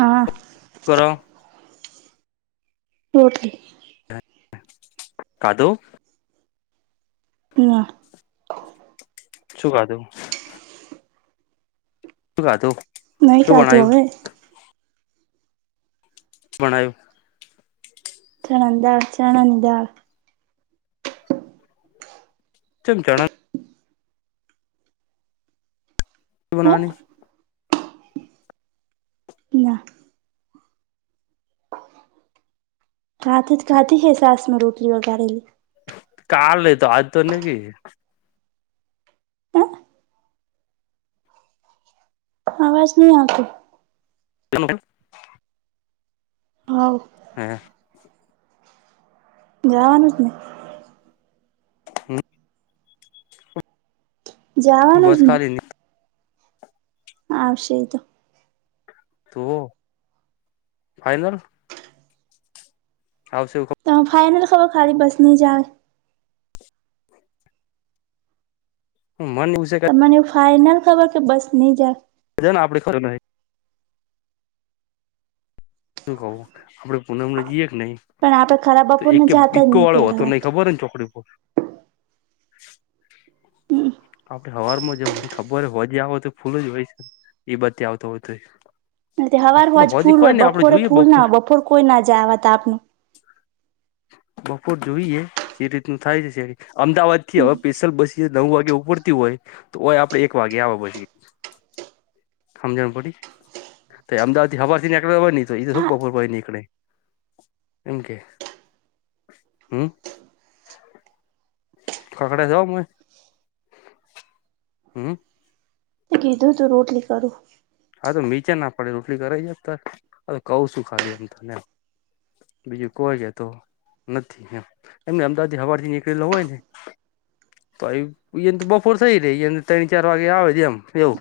હા કર ઓકે કાદો હમ શું ખાધું તું હા તું નહી ખાતું હવે ભણાયુ ચણા ની દાળ ચણા ની દાળ ચમ ગણ હે બનાની ના ખાતી ખાતી હે સાસમાં રોટલી વગારેલી. કાલ લે તો આજ તો નહિ. હે અવાજ નહી આવતી [inaudible] હ ઉ હે જવાનું જ ને [inaudible] જવાનું બસ જ ને ખાલી આવશે એતો તો ફાઈનલ આવશે એવુ ખબર તો ખાલી બસની જાય હમ્મ મન એવું સે કે ફાાઈનલ ખબર કે બસ નહી જા હજાને આપડે ફરને આયે શું કહવું આપડે પૂનમને જઈએે કે નહી પણ આપડે ખરા એક બપોરને કે જાતા જ બીકો નહી વાળો પેલા હતો વાત નહી ખબર ને ચોકડી [inaudible] હમ આપડે હવારમાં જ મને ખબર હોય હો જે આવ તો ફૂલ જ હોય છે એ બાજતે આવતો હોય તો એ હવારવાજ હોજી ફૂલ કોઈ હોય નઈ આપડે બપોરે જોઈએ ફૂલ ના હોય બપોર કોઈ ના જાય આવા તાપમાં બપોર જોઈએ જે રીતનું થાય છે અમદાવાદ થી હમ હવે સ્પેશિયલ બસ નવ વાગે ઉપડતી હોય તો ઓય આપડે એક વાગે આવે પછી હમજણ પડી તો અમદાવાદથી હવાર નીકળે હોય નહ તો એ થક હા બપોર પય નીકળે એમ કે હમ્મ ખાખડા જાઓ હ હમ્મ કીધું તું રોટલી કરું હા તો નીચે ના પડે રોટલી કરાઈ જ ત હવે કહ છું ખાલી આમ તને બીજું કોઈ કે તો નથી એમ એમ અમદાવાદ હવા થી નીકળેલો હોય ને તો બપોર થઈ રે ત્રણ ચાર વાગે આવે છે એમ એવું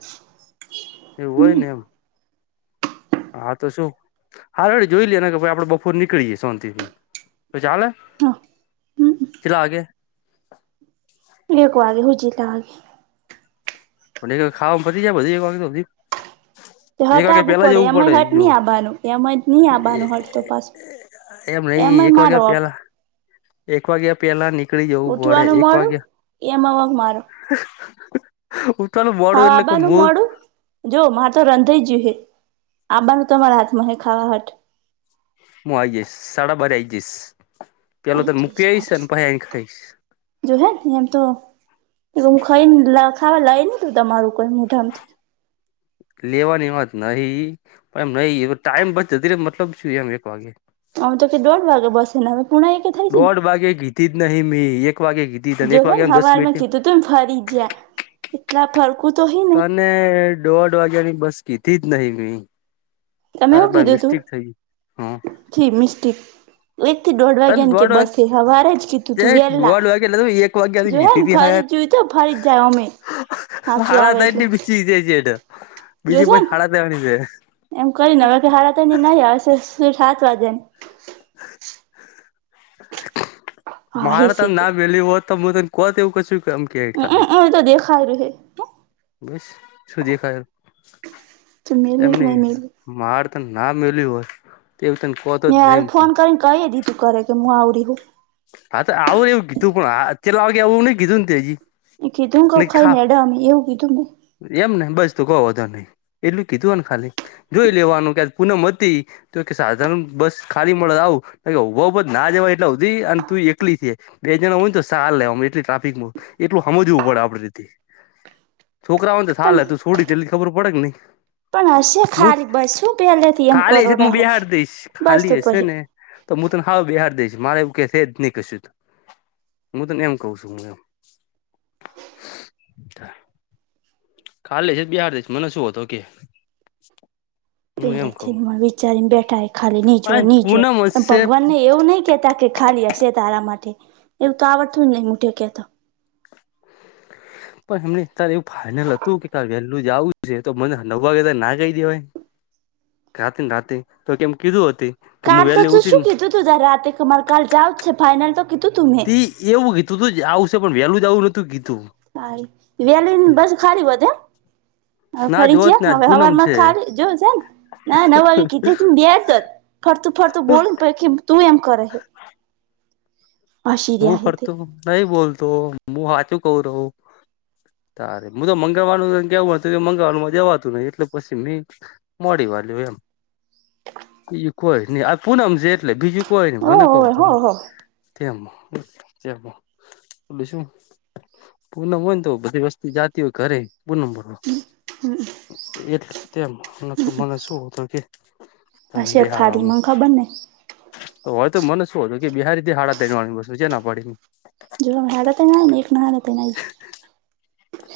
એવું હોય હમ ને એમ હા તો શું હા રડ જોઈ લેએને કે ભ આપડે બપોર નીકળીએે સોંતિથી કો ચાલે હા હમ કેટલા વાગ્યે એક વાગે હુ જેટલાં વાગે અને ખાવા પતી જાય બધી એક વાગે સુધી હટ આવવું પડે એમાં હટ જો નહી આવવાનું એમાં જ નહી આવનું હટ તો પાછું એમ નઈ એમાંય એક મારો વાગ્યા હક પેલા એક વાગ્યા પેલા ની નીકળી જવું પડે ઉઠવાનું એક મોડું વાગ્યા એમાં વક ઉઠવાનું હા મોડું એટલે કે આબાનું મુ મોડું જો મા તો રંધાઈ જય હ આ બાનું તમારા હાથમાં હ ખાવા હાટ હું આવી જઈશ સાડા બારે આઈ જઈશ પેલો તને મૂકી આવીશ અને પછી આઈને ખાઈશ જોહે એમ તો હું ખાઈ ખાવા લઈ નને તું તમારું કોઈ મોઢામાંથી લેવાની વાત નહી પણ એમ નહી ટાઈમ બતો મતલબ શું એમ એક વાગે આમ તો કે દોઢ વાગે બસે ને હવે પુણા એકે થઈ જ ને દોઢ ભગે ઘીતી જ નહી મી એક એક વાગે કીધી તને જો એક હે ને વાગ્યા એમ દસ હવારમાં મિનિટ કીધું તું ને ફરી જ્યા એટલા ફરકું તો હી ને તને દોઢ વાગ્યાની બસ કીધી જ નહિ તમે એવું કીધું તું હ જી મિસ્ટી એક થી દોઢ તને વાગ્યા ને કે વાગે બસે સવારે જ કીધું તે તું વેલા દોઢ વાગે એટલે એક વાગ્યાની જો હે ને ફરી ત તો ફરી જાય અમે હાચું હાડા આવે થ એટ એટલે બીછ જ છેટ બીજી જોશે પછી ને હાડા થવાની છે એમ કરીને હાડા તયને કહ્યું નહી આવશે સાત વાગે હ મારે તમ સીતે ના પેલી હો ત હ તને કો એવું કશું એમ કે ખાલી હમમ એ તો દેખાય ર હે હ બસ શું દેખાય તો મેલી કે એમની નહી મેલી માર ત ના મેલ્યું હોય તે તને કહતો જ નહી હું કઈ દ તું કરે કેું આવરી હું હા તો આવું એવું કીધું પણ ચેટલા વાગે આવું એ નહીં કીધું ને તેં એ કીધું કઉ હજી ખાઈ ખા ને એડા અમે એવું કીધું મેં એમ ને બસ તું કવ એટલું કીધું ખાલી જોઈ લેવાનું કે પૂનમ હતી તો સાધન બસ ખાલી મળે આવું તા કે ઉભ ઉભ ના જવાય એટલે સુધી અન તું એટલી થ બે જણા હોય ને તો સા લે એટલી ટ્રાફિક એટલું સમજવું પડે આપડથી છોકરા હોયને પણ હાલે તું છોડી તેટલી ખબર પડે કે નઈ પણ હશે હું ખાલી બસ શું પહેલેથી એમ ખાલી કરો હશે હું રાહો બેહાડી દઈશ બસ ખાલી તો હશે પહી ને તો હું તને હાવ બેહાર દઈશ મારે એવું કે છે નહી કશું તો હું તને એમ કહ છું હું એમ [unintelligible] ખાલી હશે તો હું તન બેહાર દેશ મને શું વાંધો હ કે હું એમ પેલા કઉ થી ને વિચારીને બેઠા ખાલી નીજ હોય પણ નીજ હોય પૂનમ પણ હશે ભગવાન ને એવું નહી કેતા કે ખાલી હશે તારા માટે એવું તો આવડતું જ નહીંટી હ કે તો [unintelligible] પણ એમને ત્યારે એવું ફાઈનલ હતું કે વેલું જવું છે તો મને નવ વાગે ત ના કહી દેવાય રાતીને રાતે તો કેમ કીધું હતું કાલ તો શું કીધું તું તારે રાતે મારે કાલ જઉા જ છે ફાાઈનલ તો કીધું તું મેં ત એવું કીધું તુ કે આવવું શે પણ વહેલું જ આવવું નતું કી હ વલી બસ ખલી હોધ હ ના ફરી જ જોત ને આજ હવે હવાર પૂનમ માં છે ખાલી જોયું છેને ના નવ વાગે કીધને બેતો જ ફરતું ફરતું બોલ પ કે તું એમ કરેે [inaudible] હું હે તે ફરતો નહી બોલતો હું સાચું કવ રહું તારે હું તો મંગળવાનું કેવું હતું કે મંગળવાનું જવાતું નહી એટલે પછી મે મોડી એમ બીજું કોઈ નહી આ પૂનમ છે એટલે બીજું કોઈ ન ઓ મને ક હોવે હો હોને હો ત્યાં જેઓ બીજું શું પૂનમ હોય ને તો બધી વસ્તી જતી હોય ઘરે પૂનમ ભ એટલે તેમ તો મને શું હતું કે તને હશે ખાલી બિહારવામાં મંગ ખબર ને હોય તો મને શું હતું કે બિહારીથી હાડા ત્રણ વાગે મેં ચા ના પાડી જોવા હાડા ત્રણ ના ને એક ના હાડા ત્રણ આવે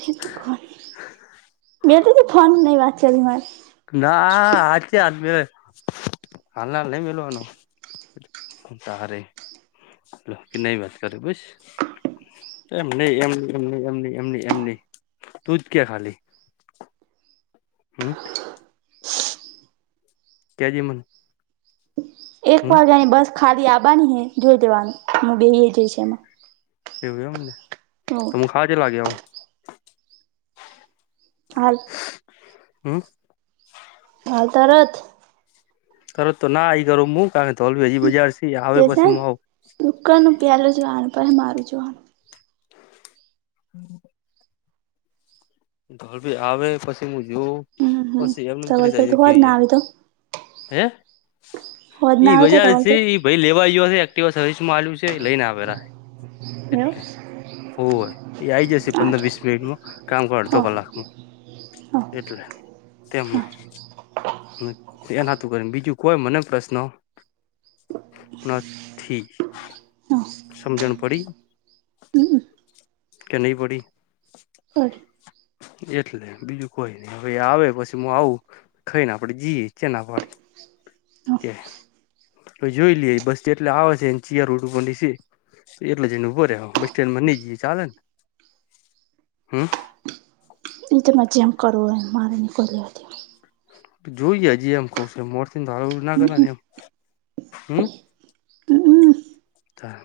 હે ભગવાન મેલજે તું ફોન માર નહીં કરવી વાત ના આ છે આજ મે હાલ હાલ નહી મેલવાનું તારે કે નહી વાત કરે બ સ એમ નહી એમ એમ ન એમ ન એમ ન એમ ન તું જ કે ખાલી લી હમ કે જે મને એક હમ વાગ્યા ની બસ ખાલી આવાની હે જોઈ જેવાનું હું બે જઈશ એમાં એવું એમને હોવે તોમુ હા ચેટલા વાગે આવું હાલ [unintelligible] તરત. તરત તો ના, આઈ કરો. હું કારણ તો, હજી બજાર આવે, જશે પછી ને. આવ. દુકાનનું પેલું જોવાનું મારું જોવાનું. હમ. ઘર ભી આવે, પછી મે. જો હમ હમ પછી એમ નેમ ધવલભાઈ જાય તો કે હોજ ના આવે તો. હે. હોજ ઈ ના આવે તો બજાર છે, ધવલભાઈ એ ભાઈ લેવા આવ્યો. એક્ટવા સર્વિસ માંગ્યું છે, લઈ ને આવેલા. એવું એટલે હોય, એ આ આવી જશે, હારું પંદર-વીસ મિનિટમાં કામ પર. અડધો હો કલાકમાં, હો એટલે તેમ. હારું. એ નાતું કર્યું, બીજું કોઈ મને પ્રશ્ન? નથી હો સમજણ પડી. હમ કે નહીં પડી. પડી એટલે, બીજું કોઈ નઈ. હવે આવે પછી હું આવું, ખાઈ ને આપડે જઈએ એના પાડી. હો કે જોઈ લઈએ, બસ એટલે આવે છે. ચીય રોટ ઉપર છે. એટલે જઈને ઊભો રે બસ સ્ટેન્ડમાં, નઈ જઈએ, ચાલે ને? હું. એ તો પછી આમ કરવું પડે. જોઈ જજે, એમ કશ મોડથીને ધારું ના હમ કરે હમ ને, એમ. હમ. હમ હમ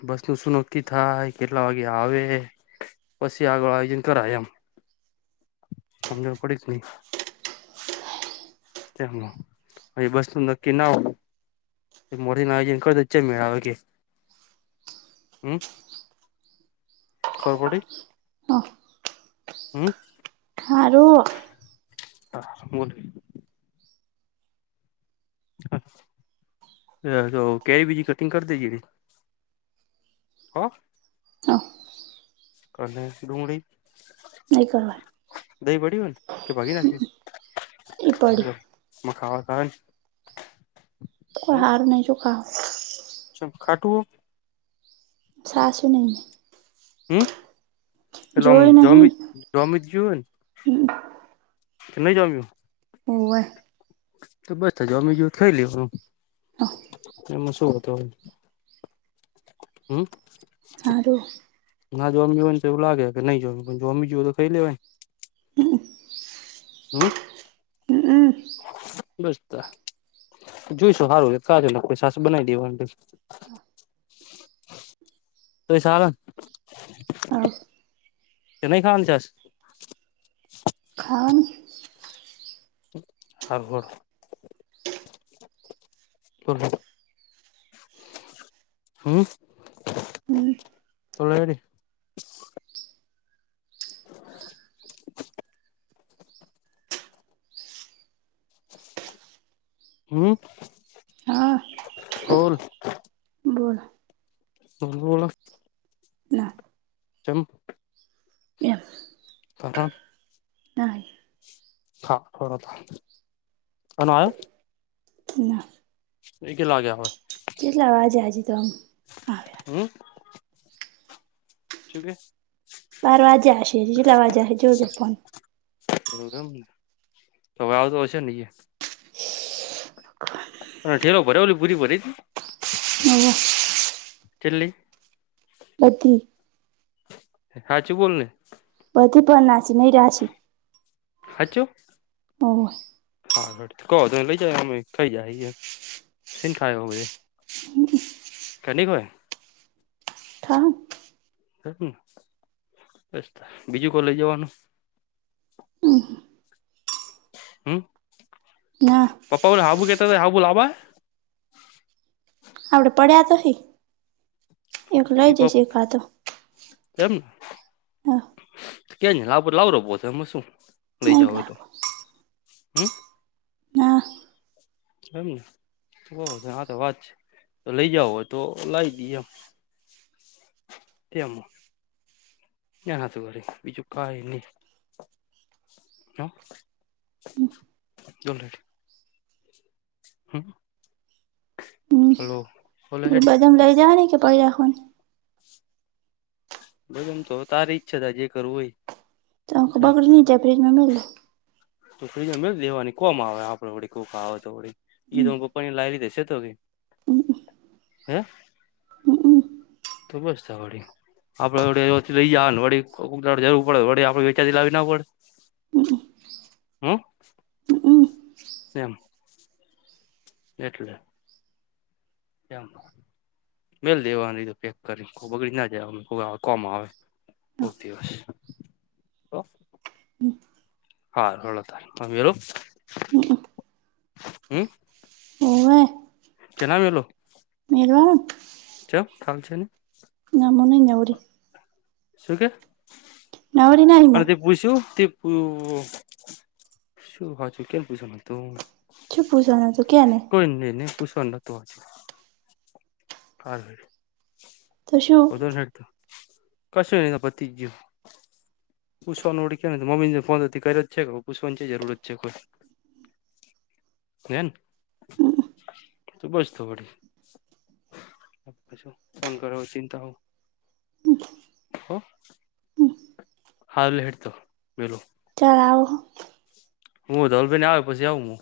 બસ નું શું નક્કી થાય? કેટલા વાગે આવે? પછી આગળ આજ કરાય, એમ સમજ પડી જ નહીં. તેમ, હ, બસતું નક્કી ના હો. મો ના આવી છે ખચચે મેળ આવે કે હમ [unintelligible] ખબર પડી. હો [unintelligible] હારું. [unintelligible] તો કે, બીજી કટિંગ કર દે, જે. હ, હો કને ડુંગળી. નઈ કરવાનું દહીં પડી હોને, કે ભાગી નાખી. ઈ પડ્યું. ખાવા તો આવે. તો કોઈ હાર નહીં, તુ ખા. ચમ ખાટુંઓ. સા, શું નહીને? હમ, એલોમ જમ, નહી જમિત જુવન. કે ન જામ. હોવે. તો બસ, હજુ અમે જો થઈ લેવા. [unintelligible] એમાં શું હતું? હમ. [unintelligible] ના, જોવામી હોય ને, તો એવું લાગે કે, નહીં, જોમ જમી જાવ તો ખાઈ લેવાય. હમ [unintelligible] જોઈશું. સારું, કાલે છાશ બનાવી દઈશું. તમે સારા. [unintelligible] તમે નાઈ ખાઈ જવાના હો? ખાવાની. હા, કરું. [unintelligible] હમ. હમ [unintelligible] હમ. હા [unintelligible] બોલો [unintelligible] ના [unintelligible] [unintelligible] [unintelligible] ના હા [unintelligible] ના એકે લાગ્યા હોય. કેટલા હમ [unintelligible] શું કેઈ? બાર વાજા હશે [unintelligible] જોજો પણ. [unintelligible] તોવે આવતો હશે ને અહીંયા ઠેલો ભરી ઓલી પૂરી ભરી હતી? [unintelligible] ચિલ્લી. બતિ. હાચું બોલને? [unintelligible] નાસી નહી રાશી. હાચું? ઓ આગળ કહો ત લઈ જ અમે થઇ જાય સ થાય [unintelligible] [unintelligible] હા. ને બ બીજું કો લઈ જવાનું? ઓહ હમ. ના. [unintelligible] હા બોલ [unintelligible] આપડે પડ્યા તો હ, એક લઈ જઈશખા તો. ક્યા ન લ લાવ ર તો એમાં શું લઈ નહી જાવ હોય તો. લાવો હમ? ના એમનેબ છે હા તો વાત છે તો લઈ જાવ હોય તો લાવી દઈ એમ. એમ ક્યા હતું ગાડી બીજું કઈની. [unintelligible] [unintelligible] હમ હલો. બોલો હેડ બદમ લઈ જવાની કે [unintelligible] બધ એમ તો તારી ઈચ્છા ત જે કરું હોય. ત એમ બકડી [unintelligible] તો ફ્રીજમાં મે દેવાની કોમાં આવે આપડેડી કોકા આવે તો એઈપ લાવી લીધે છે તો કે હે તો બસ થા વળી. આપડે વડ લઈ જ ને વ જરૂર પડે વ આપડ વેચાતી લાવવી ના પડે. હમ. એમ એટલે. કેમ? બેલ [unintelligible] પેક કરીને બગડી ના જાય કોમ આવે. દો ઓકે ઓ હા હ તું હમ ઓવે. કેના મલું [unintelligible] [unintelligible] ચ ખાલ છે ને [unintelligible] ના મોને નવરી. શું કે નવરી નહી મુ અને તે પૂછ્યું તે? પ શું હચુ કેમ પૂછ તું. શું પૂછવાનું હતું કે ને કોઈ નહી નહી પૂછવા ના [unintelligible] તોશું. કશું એ પતિ ગયું. પૂછવાનું ઓળખે ને તો મમ્મી ને ફોન કર્યો જ છે કે પૂછવાની છે જરૂરત છે કોઈ. કેન તું બસ તો પછી. છું ફોન કર ચિંતા હો હો. હાલ હેતો મેલું. તાવ હું ધવલભાઈને આવે પછી આવું હું.